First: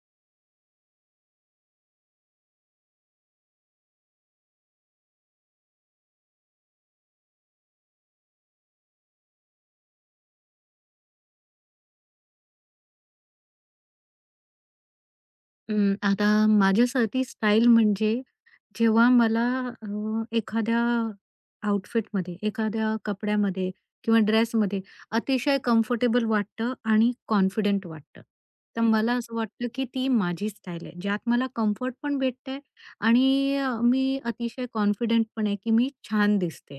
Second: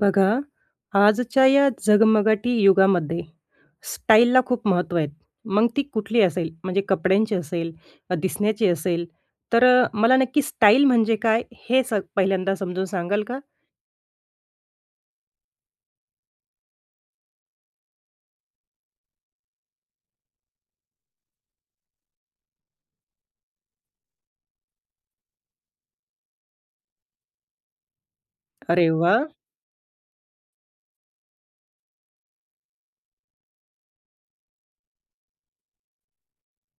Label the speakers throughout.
Speaker 1: बघा, आजच्या या झगमगाटी युगामध्ये स्टाईलला खूप महत्त्व आहे. मग ती कुठली असेल, म्हणजे कपड्यांची असेल, दिसण्याची असेल, तर मला नक्की स्टाईल म्हणजे काय हे स पहिल्यांदा समजून सांगाल का?
Speaker 2: आता माझ्यासाठी स्टाईल म्हणजे जेव्हा मला अ, एखाद्या आउटफिटमध्ये, एखाद्या कपड्यामध्ये किंवा ड्रेसमध्ये अतिशय कम्फर्टेबल वाटतं आणि कॉन्फिडंट वाटतं. तर हं.
Speaker 1: अरे
Speaker 2: मला
Speaker 1: वाह!
Speaker 2: असं वाटतं, की ती माझी स्टाईल आहे. ज्यात मला कम्फर्ट पण भेटतंय आणि मी अतिशय कॉन्फिडंट पण आहे, की मी छान दिसते.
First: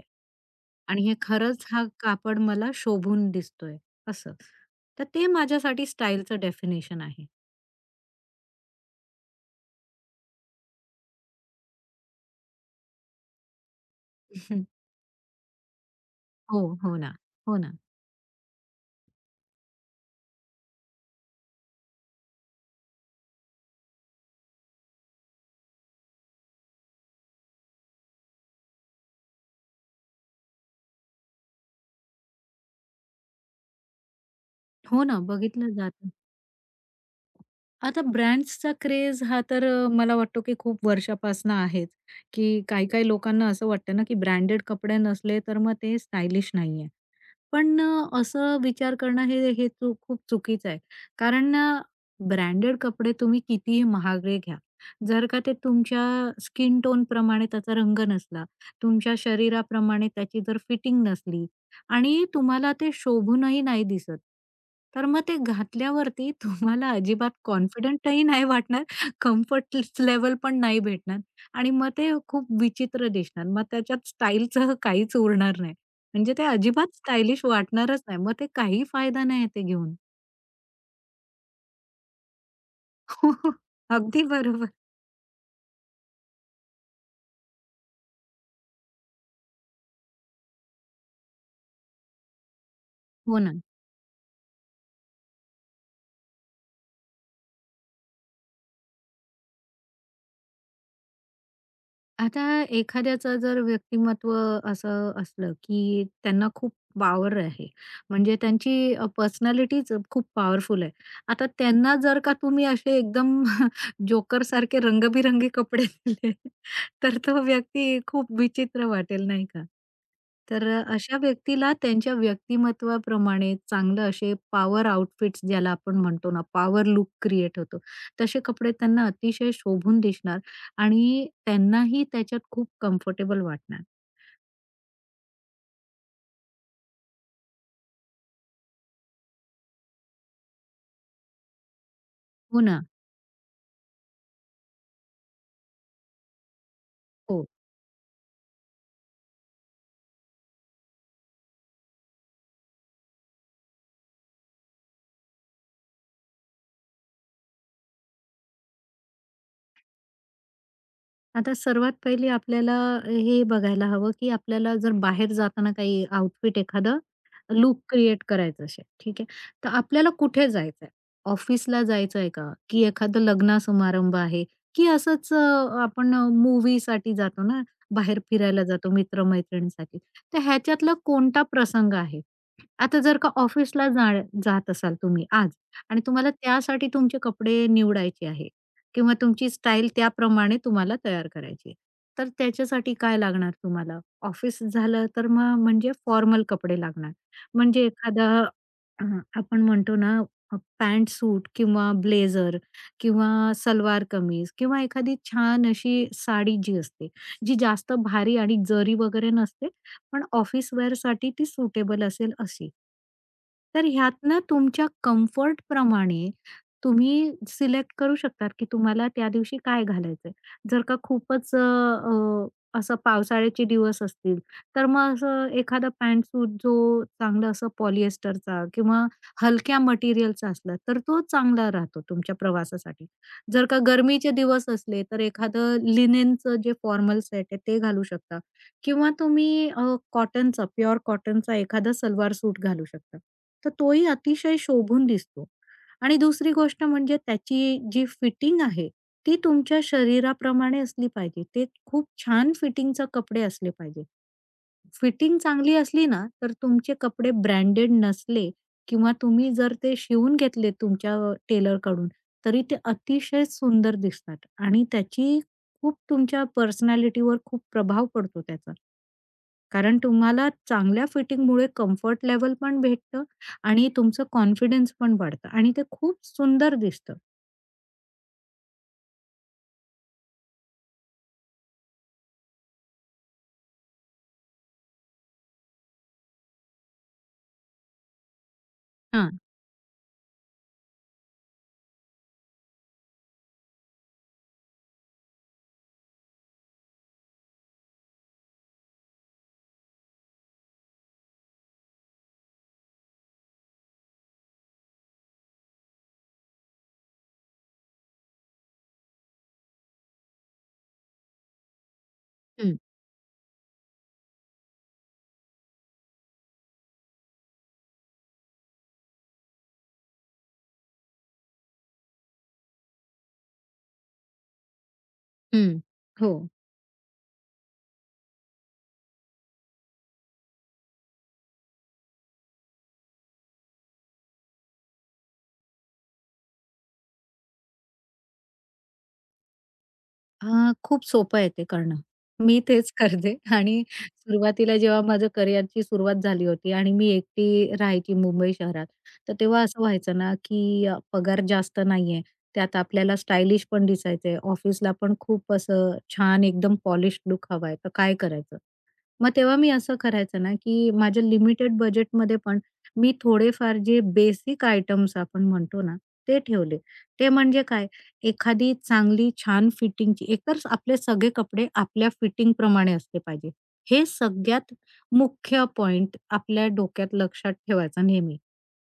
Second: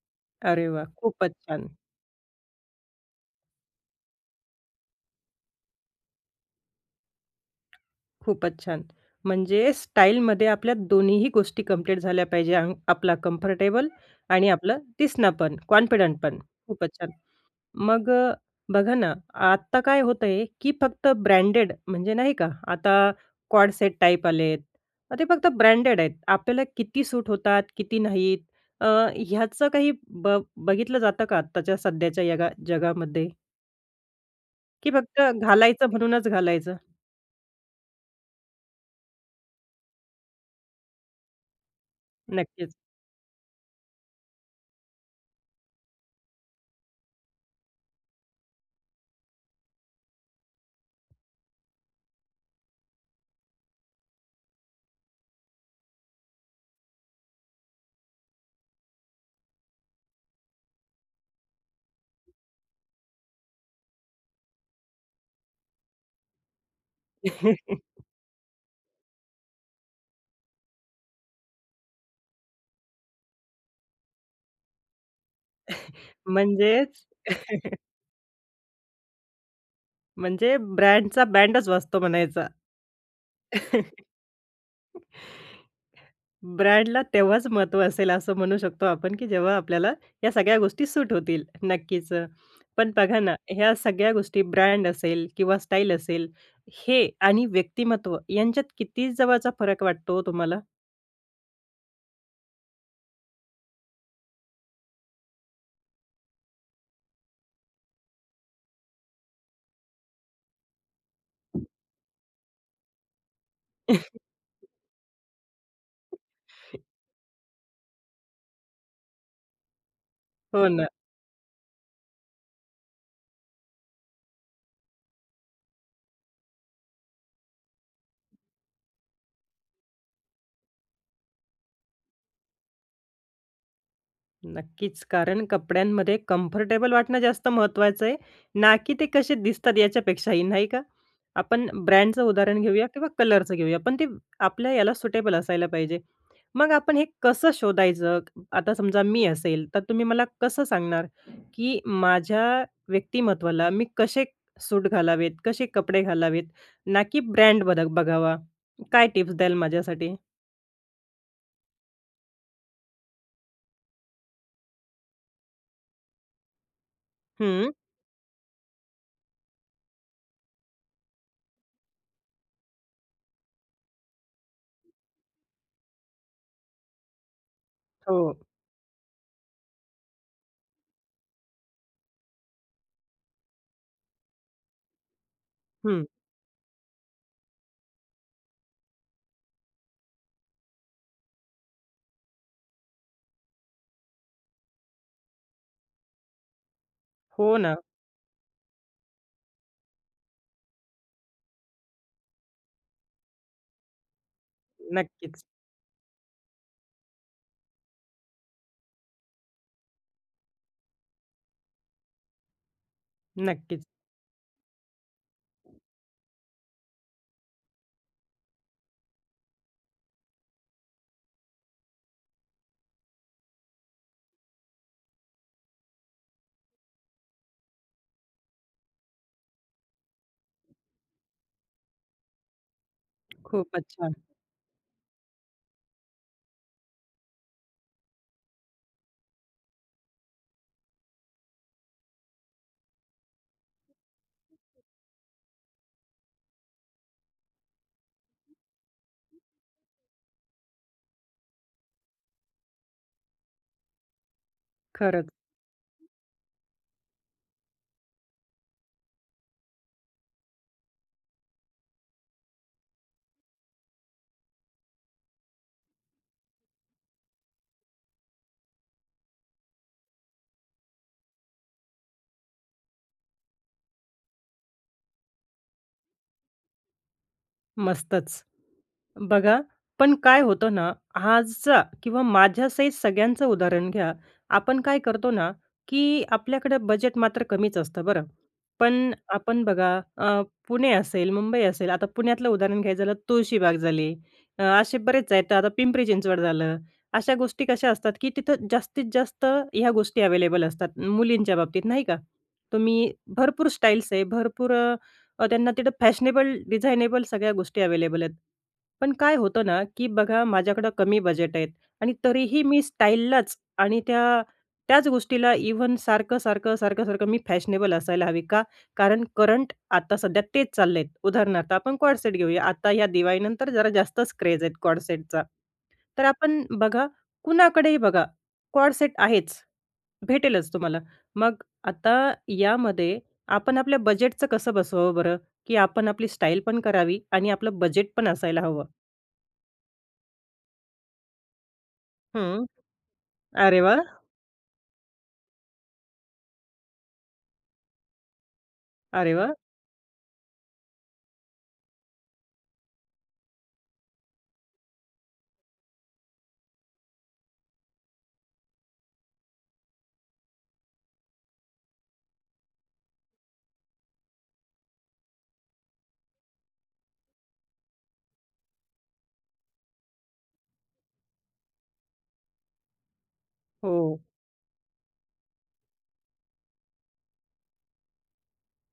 Speaker 1: अरे वाह!
Speaker 2: आणि हे
Speaker 1: खूपच
Speaker 2: खरंच
Speaker 1: छान,
Speaker 2: हा कापड मला शोभून दिसतोय असं. तर ते माझ्यासाठी स्टाईलचं डेफिनेशन आहे.
Speaker 1: खूपच छान. म्हणजे स्टाईलमध्ये आपल्या दोन्हीही गोष्टी कंप्लीट झाल्या पाहिजे. अंग आपला कम्फर्टेबल आणि आपलं दिसणं पण, कॉन्फिडंट पण.
Speaker 2: हो,
Speaker 1: खूपच
Speaker 2: हो
Speaker 1: छान.
Speaker 2: ना. हो ना.
Speaker 1: मग बघा ना, आत्ता काय होतंय, की फक्त ब्रँडेड म्हणजे नाही का, आता कॉर्ड सेट टाइप आलेत. ते फक्त ब्रँडेड आहेत. आपल्याला किती सूट होतात, किती नाहीत, अ, ह्याचं काही बघितलं जातं का आत्ताच्या सध्याच्या जगामध्ये? की
Speaker 2: हो ना,
Speaker 1: फक्त
Speaker 2: बघितलं
Speaker 1: घालायचं
Speaker 2: जातं.
Speaker 1: म्हणूनच घालायचं?
Speaker 2: आता ब्रँड्सचा क्रेझ हा तर मला वाटतो की खूप वर्षापासून आहेच, की
Speaker 1: नक्कीच.
Speaker 2: काही-काही लोकांना असं वाटतं ना, की ब्रँडेड कपडे नसले तर मग ते स्टायलिश नाहीये. पण असं विचार करणं हे हे चूक खूप चुकीचं आहे. कारण ब्रँडेड कपडे तुम्ही कितीही महागडे घ्या, जर का ते तुमच्या स्किन टोनप्रमाणे त्याचा रंग नसला, तुमच्या शरीराप्रमाणे त्याची जर फिटिंग नसली आणि तुम्हाला ते शोभूनही नाही दिसत. तर मग ते घातल्यावरती तुम्हाला अजिबात कॉन्फिडंटही नाही वाटणार, कम्फर्ट लेव्हल पण नाही भेटणार आणि मग ते खूप विचित्र दिसणार. मग त्याच्यात स्टाईलचं काहीच उरणार नाही. म्हणजे ते अजिबात
Speaker 1: म्हणजेच
Speaker 2: स्टायलिश वाटणारच नाही. मग ते काही फायदा नाही ते घेऊन.
Speaker 1: म्हणजे ब्रँडचा बँडच वाजतो म्हणायचा.
Speaker 2: अगदी बरोबर.
Speaker 1: ब्रँडला तेव्हाच महत्त्व असेल असं म्हणू शकतो आपण, की जेव्हा आपल्याला या सगळ्या गोष्टी सूट होतील. नक्कीच. पण बघा ना,
Speaker 2: हो ना.
Speaker 1: ह्या सगळ्या गोष्टी ब्रँड असेल किंवा स्टाईल असेल, हे आणि व्यक्तिमत्व यांच्यात किती जवळचा फरक वाटतो हो तुम्हाला?
Speaker 2: आता एखाद्याचं जर व्यक्तिमत्व असं असलं, की त्यांना खूप पॉवर आहे. म्हणजे त्यांची पर्सनॅलिटीच खूप पॉवरफुल आहे. आता त्यांना जर का तुम्ही असे एकदम जोकर जोकरसारखे रंगबिरंगी कपडे दिले, तर तो व्यक्ती खूप विचित्र वाटेल, नाही का? तर
Speaker 1: हो ना.
Speaker 2: अशा व्यक्तीला त्यांच्या व्यक्तिमत्वाप्रमाणे चांगलं असे पॉवर आउटफिट्स ज्याला आपण म्हणतो ना, पॉवर लूक क्रिएट होतो. तसे कपडे त्यांना अतिशय शोभून दिसणार आणि त्यांनाही त्याच्यात खूप कम्फर्टेबल वाटणार.
Speaker 1: नक्कीच. कारण कपड्यांमध्ये कम्फर्टेबल वाटणं जास्त महत्त्वाचं आहे, ना की ते कसे दिसतात याच्यापेक्षाही, नाही का? आपण ब्रँडचं
Speaker 2: हो
Speaker 1: उदाहरण
Speaker 2: ना.
Speaker 1: घेऊया किंवा कलरचं घेऊया, पण ते आपल्या याला सुटेबल असायला पाहिजे. मग आपण हे
Speaker 2: हो.
Speaker 1: कसं शोधायचं? आता समजा मी असेल, तर तुम्ही मला कसं सांगणार, की माझ्या व्यक्तिमत्त्वाला मी कसे सूट घालावेत, कसे कपडे घालावेत, ना की ब्रँड बदक बघावा? काय टिप्स द्याल माझ्यासाठी?
Speaker 2: आता सर्वात पहिले आपल्याला हे बघायला हवं, की आपल्याला जर बाहेर जाताना काही आउटफिट एखादं
Speaker 1: हं.
Speaker 2: लूक क्रिएट करायचं असेल, ठीक आहे. तर आपल्याला कुठे जायचंय? ऑफिसला जायचंय का? की एखादं लग्न समारंभ आहे? की असंच आपण मूव्हीसाठी जातो ना, बाहेर
Speaker 1: हो.
Speaker 2: फिरायला जातो मित्र तर ह्याच्यातला कोणता प्रसंग आहे? आता जर का ऑफिसला जा जात असाल तुम्ही आज आणि
Speaker 1: हं.
Speaker 2: तुम्हाला त्यासाठी तुमचे कपडे निवडायचे आहे, किंवा तुमची स्टाईल त्याप्रमाणे तुम्हाला तयार करायची आहे. तर त्याच्यासाठी काय लागणार तुम्हाला? ऑफिस झालं तर मग म्हणजे फॉर्मल कपडे लागणार.
Speaker 1: हो ना.
Speaker 2: म्हणजे एखादा अ, आपण म्हणतो ना पॅन्ट सूट किंवा ब्लेझर किंवा सलवार कमीज किंवा एखादी
Speaker 1: नक्कीच.
Speaker 2: छान अशी साडी जी असते, जी जास्त भारी आणि जरी वगैरे नसते, पण ऑफिस वेअरसाठी ती सुटेबल असेल अशी.
Speaker 1: नक्कीच.
Speaker 2: तर ह्यातनं तुमच्या कम्फर्टप्रमाणे तुम्ही सिलेक्ट करू शकतात, की तुम्हाला त्या दिवशी काय घालायचंय. जर का खूपच अ, अ, असं पावसाळ्याचे दिवस असतील, तर मग असं एखादा पॅन्ट सूट जो चांगलं असं पॉलिएस्टरचा किंवा हलक्या मटेरियलचा असला, तर तो चांगला राहतो तुमच्या प्रवासासाठी. जर का
Speaker 1: खूपच छान.
Speaker 2: गरमीचे दिवस असले, तर एखादं लिनेनचं जे फॉर्मल सेट आहे ते घालू शकता किंवा तुम्ही कॉटनचा, प्युअर कॉटनचा एखादा सलवार सूट घालू शकता. तर तोही अतिशय शोभून दिसतो. आणि दुसरी गोष्ट म्हणजे त्याची जी फिटिंग आहे, ती तुमच्या शरीराप्रमाणे असली पाहिजे. ते खूप छान फिटिंगचे कपडे असले पाहिजे.
Speaker 1: खरंच
Speaker 2: फिटिंग चांगली असली ना, तर तुमचे कपडे ब्रँडेड नसले किंवा तुम्ही जर ते शिवून घेतले तुमच्या टेलरकडून, तरी ते अतिशय सुंदर दिसतात आणि त्याची खूप तुमच्या पर्सनॅलिटीवर खूप प्रभाव पडतो त्याचा. कारण तुम्हाला चांगल्या फिटिंगमुळे कम्फर्ट लेवल पण भेटतं आणि तुमचं कॉन्फिडन्स पण वाढतं आणि ते खूप सुंदर दिसतं.
Speaker 1: मस्तच. बघा, पण काय होतं ना, आजचा किंवा माझ्या सहित सगळ्यांचं उदाहरण घ्या. आपण काय करतो ना, की आपल्याकडे बजेट मात्र कमीच असतं बरं. पण
Speaker 2: हां.
Speaker 1: आपण बघा अ, पुणे असेल, मुंबई असेल, आता पुण्यातलं उदाहरण घ्यायचं झालं तुळशीबाग झाली, असे बरेच आहेत. आता पिंपरी चिंचवड झालं. अशा गोष्टी कशा असतात, की तिथं जास्तीत जास्त ह्या गोष्टी अवेलेबल असतात मुलींच्या बाबतीत नाही का? तुम्ही भरपूर स्टाईल्स आहे, भरपूर त्यांना तिथं फॅशनेबल, डिझायनेबल सगळ्या गोष्टी अवेलेबल आहेत. पण काय होतं ना, की बघा माझ्याकडं कमी बजेट आहेत आणि तरीही
Speaker 2: हं,
Speaker 1: मी स्टाईललाच आणि त्याच गोष्टीला इव्हन सारखं, सारखं, सारखं, सारखं मी फॅशनेबल असायला हवी का? कारण करंट आता सध्या तेच चाललेत. उदाहरणार्थ आपण कॉर्ड घेऊया. आता या दिवाळीनंतर जरा जास्तच क्रेज आहेत कॉर्ड
Speaker 2: हं.
Speaker 1: तर
Speaker 2: हो.
Speaker 1: आपण बघा, कुणाकडेही बघा, कॉर्ड आहेच. भेटेलच तुम्हाला. मग आता यामध्ये आपण आपल्या बजेटचं कसं बसवावं बरं? की आपण आपली स्टाईल पण करावी आणि आपलं बजेट पण असायला हवं.
Speaker 2: खूप सोपं आहे ते करणं. मी
Speaker 1: हं.
Speaker 2: तेच करते आणि
Speaker 1: अरे वाह!
Speaker 2: सुरुवातीला जेव्हा माझं करिअरची सुरुवात झाली होती आणि मी एकटी राहायची मुंबई शहरात,
Speaker 1: अरे
Speaker 2: तर
Speaker 1: वाह!
Speaker 2: तेव्हा असं व्हायचं ना, की पगार जास्त नाहीये. त्यात आपल्याला स्टायलिश पण दिसायचंय. ऑफिसला पण खूप असं छान एकदम पॉलिश्ड लूक हवाय, तर काय करायचं? मग तेव्हा मी असं करायचं ना, की माझ्या लिमिटेड बजेटमध्ये पण मी थोडेफार जे बेसिक आयटम्स आपण म्हणतो ना, ते ठेवले. ते म्हणजे काय, एखादी चांगली छान फिटिंगची एकतर आपले सगळे कपडे आपल्या फिटिंग प्रमाणे असले पाहिजे. हे
Speaker 1: हो.
Speaker 2: सगळ्यात मुख्य पॉइंट आपल्या डोक्यात लक्षात ठेवायचा नेहमी.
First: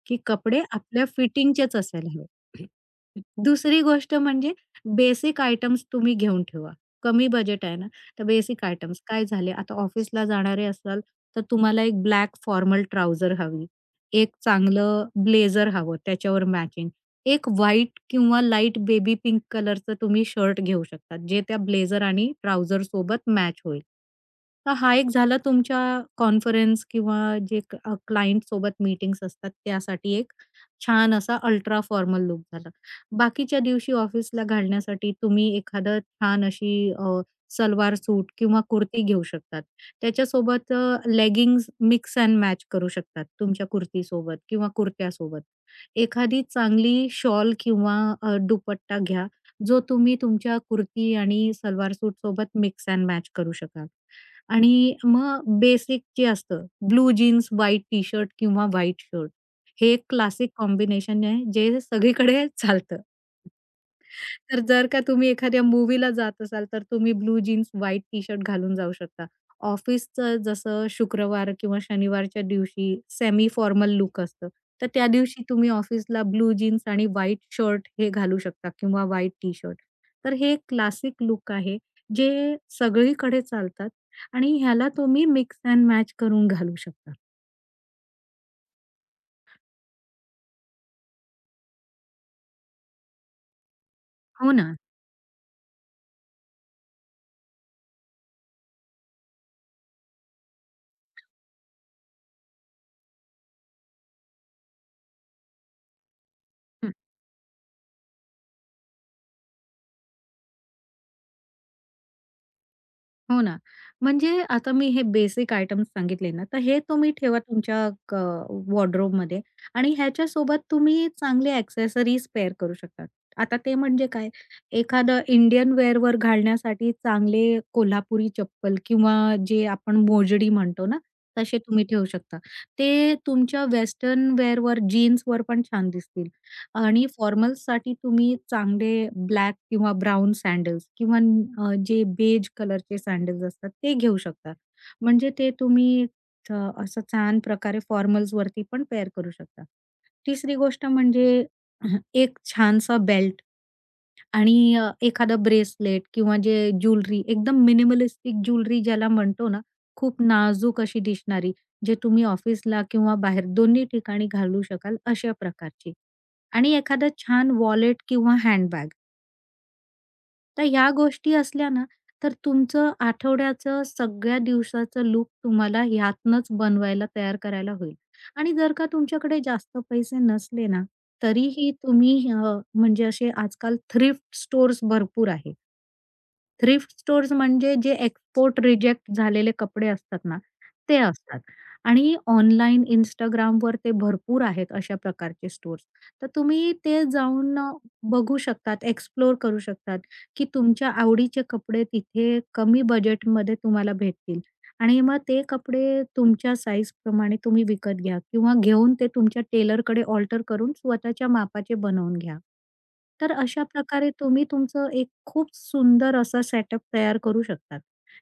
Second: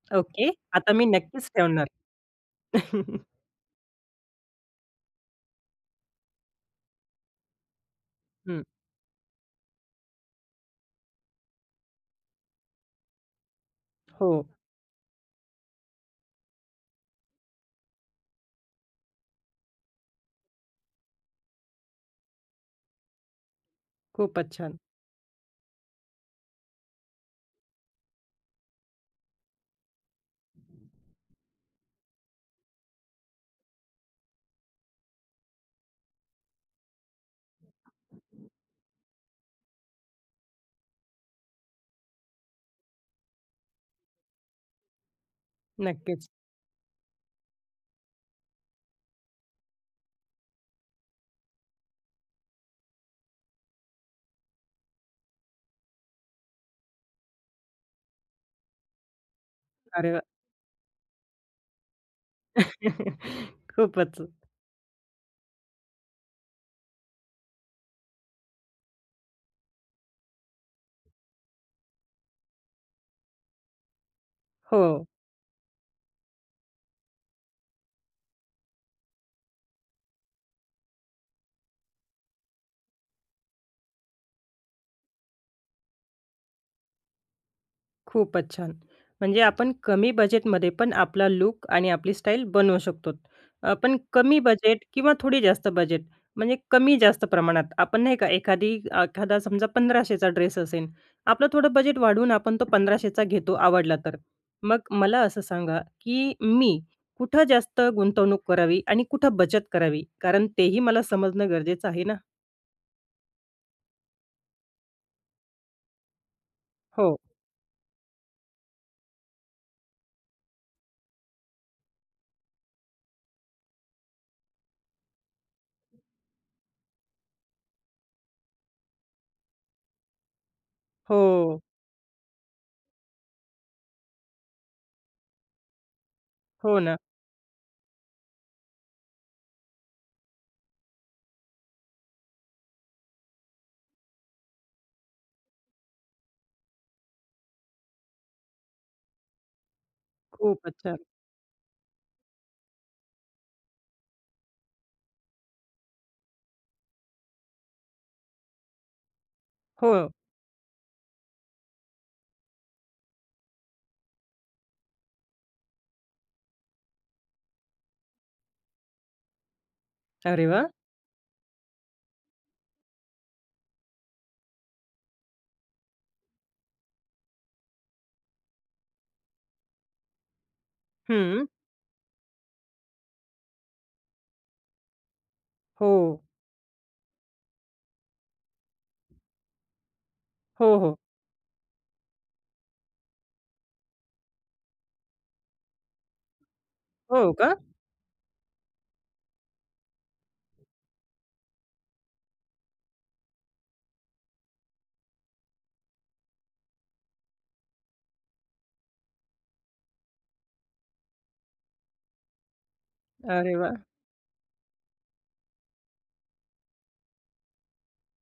Speaker 2: की
Speaker 1: ओके.
Speaker 2: कपडे
Speaker 1: आता मी
Speaker 2: आपल्या
Speaker 1: नक्कीच
Speaker 2: फिटिंगचेच
Speaker 1: ठेवणार.
Speaker 2: असायला हवे. दुसरी गोष्ट म्हणजे बेसिक आयटम्स तुम्ही घेऊन ठेवा. कमी बजेट आहे ना, तर
Speaker 1: हं.
Speaker 2: बेसिक आयटम्स काय झाले, आता ऑफिसला जाणारे असाल, तर तुम्हाला एक ब्लॅक फॉर्मल ट्राउजर हवी,
Speaker 1: हो.
Speaker 2: एक चांगलं ब्लेझर हवं त्याच्यावर मॅचिंग, एक व्हाईट किंवा लाईट बेबी पिंक कलरचं तुम्ही शर्ट घेऊ शकता, जे त्या ब्लेझर आणि ट्राउझरसोबत मॅच होईल.
Speaker 1: खूपच
Speaker 2: तर
Speaker 1: छान.
Speaker 2: हा एक झाला तुमच्या कॉन्फरन्स किंवा क्लायंट सोबत मीटिंग्स असतात त्यासाठी एक छान असा अल्ट्रा फॉर्मल लूक झाला. बाकीच्या दिवशी ऑफिसला घालण्यासाठी तुम्ही एखादं छान अशी अ, सलवार सूट किंवा कुर्ती घेऊ शकतात. त्याच्यासोबत मिक्स अँड मॅच करू शकतात तुमच्या कुर्तीसोबत किंवा कुर्त्यासोबत.
Speaker 1: नक्कीच.
Speaker 2: एखादी चांगली शॉल किंवा दुपट्टा घ्या, जो तुम्ही तुमच्या कुर्ती आणि सलवार सूटसोबत मिक्स अँड मॅच करू शकाल. आणि मग बेसिक जे असतं ब्लू जीन्स, व्हाईट टी-शर्ट किंवा व्हाईट शर्ट हे एक
Speaker 1: अरे वाह!
Speaker 2: क्लासिक कॉम्बिनेशन आहे जे सगळीकडे चालतं.
Speaker 1: खूपच.
Speaker 2: तर जर का तुम्ही एखाद्या मूव्हीला जात असाल, तर तुम्ही ब्लू जीन्स, व्हाईट टी-शर्ट घालून जाऊ शकता. ऑफिसचं जसं शुक्रवार किंवा शनिवारच्या दिवशी सेमी फॉर्मल लुक असतं, तर
Speaker 1: हो.
Speaker 2: त्या दिवशी तुम्ही ऑफिसला ब्लू जीन्स आणि व्हाईट शर्ट हे घालू शकता किंवा व्हाईट टी-शर्ट. तर हे क्लासिक लूक आहे, जे सगळीकडे चालतात आणि ह्याला तुम्ही मिक्स एंड मॅच करून घालू शकता.
Speaker 1: खूपच छान. म्हणजे आपण कमी बजेटमध्ये पण आपला लूक आणि आपली स्टाईल बनवू शकतो. पण कमी
Speaker 2: हो ना.
Speaker 1: बजेट किंवा थोडी जास्त बजेट म्हणजे कमी-जास्त प्रमाणात. आपण नाही का एखादी समजा 1500चा ड्रेस असेल, आपलं थोडं बजेट वाढवून आपण तो 1500चा घेतो आवडला तर. मग मला असं सांगा, की मी कुठं जास्त गुंतवणूक करावी आणि कुठं बचत करावी? कारण तेही मला समजणं गरजेचं आहे ना.
Speaker 2: हो ना. म्हणजे आता मी हे बेसिक आयटम्स सांगितले ना, तर हे
Speaker 1: हो.
Speaker 2: तुम्ही ठेवा तुमच्या वॉर्डरोबमध्ये आणि ह्याच्यासोबत तुम्ही चांगले एक्सेसरीज पेअर करू शकता. आता ते म्हणजे काय? एखादं इंडियन वेअरवर घालण्यासाठी चांगले कोल्हापुरी चप्पल किंवा जे आपण मोजडी म्हणतो ना, तसे
Speaker 1: हो.
Speaker 2: तुम्ही ठेवू शकता. ते तुमच्या वेस्टर्न वेअरवर, जीन्सवर पण छान दिसतील.
Speaker 1: हो ना.
Speaker 2: आणि फॉर्मल्ससाठी तुम्ही चांगले ब्लॅक किंवा ब्राउन सँडल्स किंवा जे बेज कलरचे सँडल्स असतात ते घेऊ शकता. म्हणजे ते तुम्ही अ, असं छान प्रकारे फॉर्मल्सवरती पण पेअर करू शकता. तिसरी
Speaker 1: खूपच
Speaker 2: गोष्ट
Speaker 1: छान.
Speaker 2: म्हणजे एक छानसा बेल्ट आणि एखादा ब्रेसलेट किंवा जे ज्वेलरी एकदम मिनिमलिस्टिक ज्वेलरी ज्याला म्हणतो ना,
Speaker 1: हो.
Speaker 2: खूप नाजूक अशी दिसणारी, जे तुम्ही ऑफिसला किंवा बाहेर दोन्ही ठिकाणी घालू शकाल अशा प्रकारची. आणि एखादं छान वॉलेट किंवा हँडबॅग.
Speaker 1: अरे
Speaker 2: तर
Speaker 1: वाह!
Speaker 2: ह्या गोष्टी असल्या ना, तर तुमचं आठवड्याचं सगळ्या दिवसाचं लूक तुम्हाला ह्यातनंच बनवायला तयार करायला होईल. आणि जर का तुमच्याकडे जास्त पैसे नसले ना,
Speaker 1: हं.
Speaker 2: तरीही तुम्ही म्हणजे असे आजकाल थ्रिफ्ट स्टोअर्स भरपूर आहे.
Speaker 1: हो.
Speaker 2: थ्रिफ्ट स्टोअर्स म्हणजे जे एक्सपोर्ट रिजेक्ट झालेले कपडे असतात ना,
Speaker 1: हो, हो.
Speaker 2: ते असतात. आणि ऑनलाईन Instagramवर ते भरपूर आहेत अशा प्रकारचे स्टोअर्स. तर तुम्ही ते
Speaker 1: हो का?
Speaker 2: जाऊन बघू शकतात, एक्सप्लोर करू शकतात, की तुमच्या आवडीचे कपडे तिथे कमी बजेटमध्ये तुम्हाला भेटतील. आणि मग ते कपडे तुमच्या साईजप्रमाणे तुम्ही विकत घ्या किंवा घेऊन ते तुमच्या टेलरकडे ऑल्टर करून स्वतःच्या मापाचे बनवून घ्या. तर
Speaker 1: अरे
Speaker 2: अशा
Speaker 1: वाह!
Speaker 2: प्रकारे तुम्ही तुमचं एक खूप सुंदर असा सेटअप तयार करू शकतात.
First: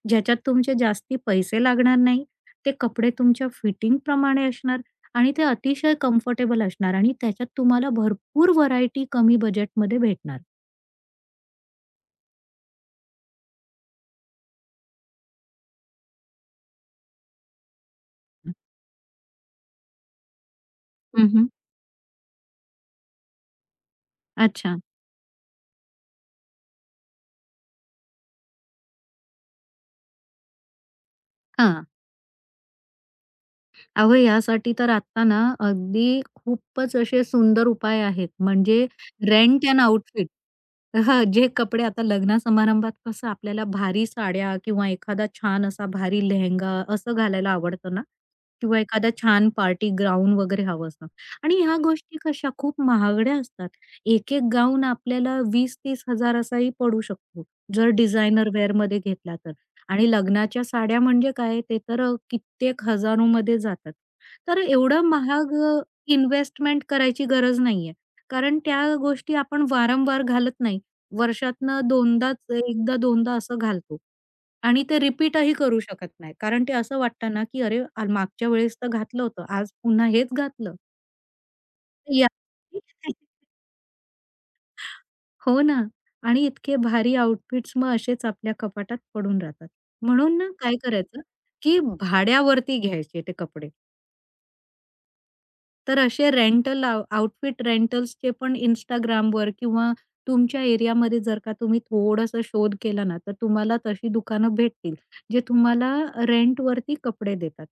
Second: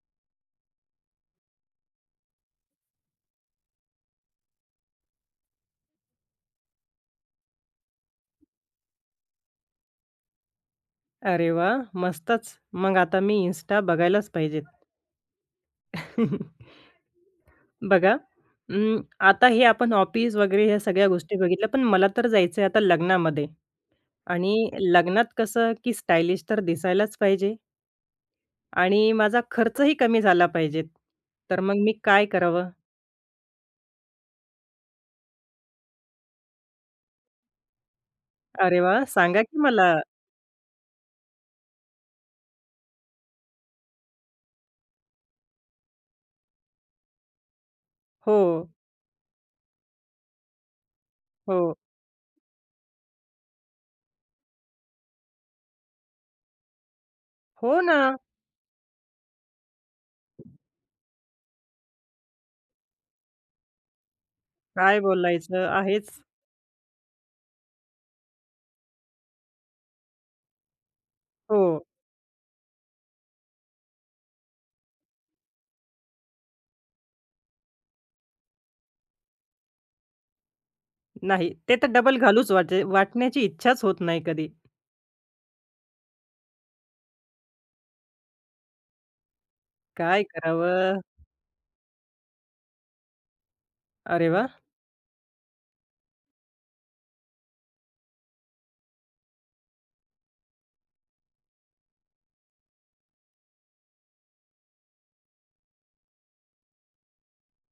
Speaker 2: ज्याच्यात तुमचे जास्ती पैसे लागणार नाही. ते कपडे तुमच्या फिटिंगप्रमाणे असणार आणि ते अतिशय कम्फर्टेबल असणार आणि त्याच्यात तुम्हाला भरपूर व्हरायटी कमी बजेटमध्ये भेटणार.
Speaker 1: अरे वाह! मस्तच. मग आता मी Insta बघायलाच पाहिजेत. बघा अं, आता हे आपण ऑफिस वगैरे ह्या सगळ्या गोष्टी
Speaker 2: हं,
Speaker 1: बघितल्या, पण मला तर जायचं आहे आता लग्नामध्ये आणि
Speaker 2: अच्छा.
Speaker 1: लग्नात कसं की स्टायलिश तर दिसायलाच पाहिजे आणि माझा खर्चही कमी झाला पाहिजे. तर मग
Speaker 2: हां.
Speaker 1: मी काय करावं?
Speaker 2: अहो, यासाठी तर आत्ता ना अगदी खूपच असे सुंदर उपाय आहेत.
Speaker 1: अरे
Speaker 2: म्हणजे
Speaker 1: वाह! सांगा की
Speaker 2: रेंट एन
Speaker 1: मला.
Speaker 2: आउटफिट. हां, जे कपडे आता लग्न-समारंभात कसं आपल्याला भारी साड्या किंवा एखादा छान असा भारी लेहेंगा असं घालायला आवडतं ना
Speaker 1: हो,
Speaker 2: किंवा एखादा छान पार्टी गाऊन वगैरे हवं असतं आणि
Speaker 1: हो.
Speaker 2: ह्या गोष्टी कशा खूप महागड्या असतात. एक-एक गाऊन आपल्याला 20,000-30,000 असाही पडू शकतो,
Speaker 1: हो
Speaker 2: जर
Speaker 1: ना.
Speaker 2: डिझायनर वेअरमध्ये घेतला तर. आणि लग्नाच्या साड्या म्हणजे काय ते तर कित्येक हजारोमध्ये जातात. तर
Speaker 1: काय
Speaker 2: एवढं महाग
Speaker 1: बोलायचं आहेच.
Speaker 2: इन्व्हेस्टमेंट करायची गरज नाहीये. कारण त्या गोष्टी आपण वारंवार घालत नाही.
Speaker 1: हो.
Speaker 2: वर्षातनं 2दाच, एकदा 2दा असं घालतो आणि ते रिपीटही करू शकत नाही. कारण ते असं वाटतं ना, की अरे, मागच्या वेळेस तर घातलं होतं, आज पुन्हा हेच घातलं.
Speaker 1: नाही. ते तर डबल
Speaker 2: या
Speaker 1: घालूच वाटण्याची इच्छाच होत नाही कधी.
Speaker 2: हो ना. आणि इतके भारी आउटफिट्स मग असेच आपल्या कपाटात पडून राहतात.
Speaker 1: काय
Speaker 2: म्हणून ना काय
Speaker 1: करावं?
Speaker 2: करायचं, की हं. भाड्यावरती घ्यायचे ते कपडे.
Speaker 1: अरे वाह!
Speaker 2: तर असे रेंटल आउटफिट रेंटल्सचे पण Instagramवर किंवा तुमच्या एरियामध्ये जर का तुम्ही थोडासा शोध केला ना, तर तुम्हाला तशी दुकानं भेटतील, जे तुम्हाला रेंटवरती कपडे देतात.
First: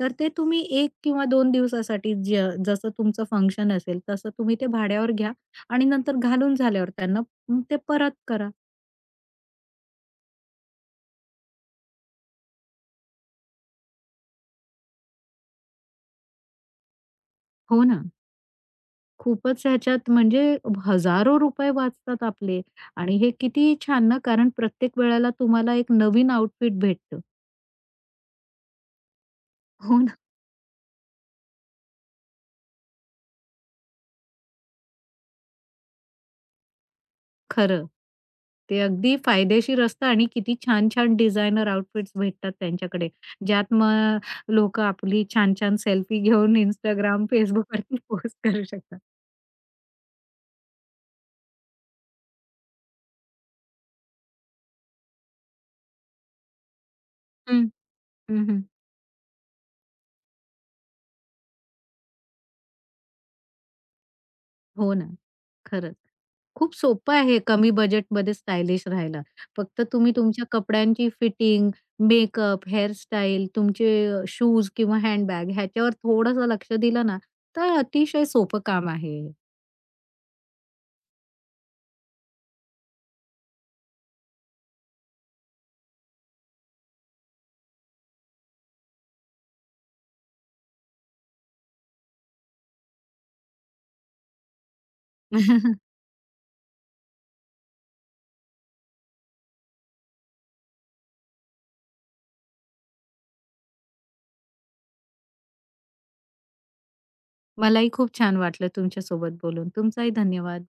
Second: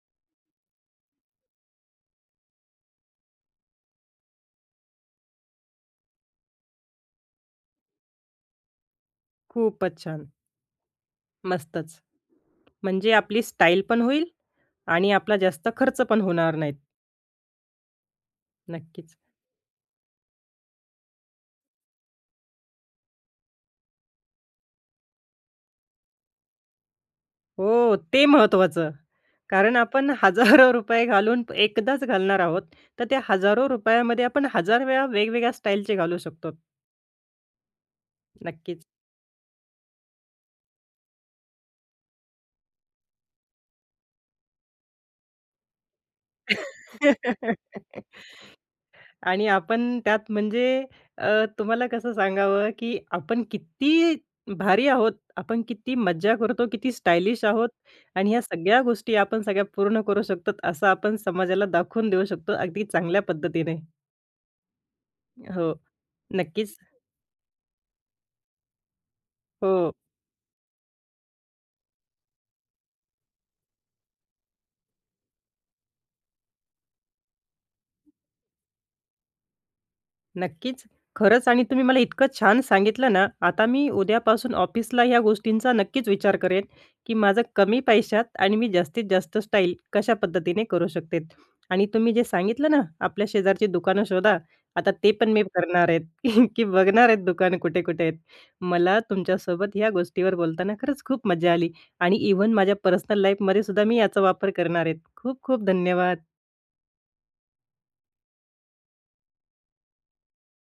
Speaker 2: तर ते तुम्ही 1 किंवा 2 दिवसासाठी जसं तुमचं फंक्शन असेल, तसं तुम्ही ते भाड्यावर घ्या आणि नंतर घालून झाल्यावर त्यांना ते परत करा.
Speaker 1: खूपच छान. मस्तच. म्हणजे आपली स्टाईल पण होईल आणि आपला जास्त खर्च पण होणार नाहीत.
Speaker 2: हो ना.
Speaker 1: नक्कीच.
Speaker 2: खूपच ह्याच्यात म्हणजे हजारो रुपये वाचतात आपले आणि हे किती छान ना, कारण प्रत्येक वेळेला तुम्हाला एक नवीन आउटफिट भेटतं.
Speaker 1: हो, ते महत्त्वाचं. कारण
Speaker 2: हो
Speaker 1: आपण
Speaker 2: ना.
Speaker 1: हजारो रुपये घालून एकदाच घालणार आहोत. तर त्या हजारो रुपयामध्ये आपण हजार वेळा वेगवेगळ्या स्टाईलचे घालू शकतो.
Speaker 2: खरं. ते
Speaker 1: नक्कीच.
Speaker 2: अगदी फायदेशीर असतं आणि किती छान-छान डिझायनर आउटफिट्स भेटतात त्यांच्याकडे. ज्यात मग लोकं आपली छान-छान सेल्फी घेऊन Instagram, Facebookवरती पोस्ट करू शकतात.
Speaker 1: आणि आपण त्यात म्हणजे तुम्हाला कसं सांगावं, की आपण किती भारी आहोत, आपण किती मज्जा करतो, किती स्टायलिश
Speaker 2: हं.
Speaker 1: आहोत आणि ह्या
Speaker 2: हं, हं.
Speaker 1: सगळ्या गोष्टी आपण सगळ्या पूर्ण करू शकतो, असं आपण समाजाला दाखवून देऊ शकतो अगदी चांगल्या पद्धतीने.
Speaker 2: हो ना.
Speaker 1: हो,
Speaker 2: खरंच. खूप
Speaker 1: नक्कीच.
Speaker 2: सोपं आहे कमी बजेटमध्ये स्टायलिश राहायला. फक्त
Speaker 1: हो.
Speaker 2: तुम्ही तुमच्या कपड्यांची फिटिंग, मेकअप, हेअरस्टाईल, तुमचे शूज किंवा हँडबॅग ह्याच्यावर थोडंसं लक्ष दिलं ना, तर अतिशय सोपं काम आहे हे.
Speaker 1: नक्कीच. खरंच आणि तुम्ही मला इतकं छान सांगितलं ना, आता मी उद्यापासून ऑफिसला ह्या गोष्टींचा नक्कीच विचार करेन, की माझं कमी पैशात आणि मी जास्तीत जास्त स्टाईल कशा पद्धतीने करू शकते. आणि तुम्ही जे सांगितलं ना, आपल्या शेजारची दुकानं शोधा, आता ते पण मी करणार आहेत, की बघणार आहेत दुकानं कुठे-कुठे आहेत. मला तुमच्यासोबत ह्या गोष्टीवर बोलताना खरंच खूप मजा आली आणि इव्हन माझ्या पर्सनल लाईफमध्ये सुद्धा मी याचा वापर करणार आहेत. खूप-खूप धन्यवाद.
Speaker 2: मलाही खूप छान वाटलं तुमच्यासोबत बोलून. तुमचाही धन्यवाद.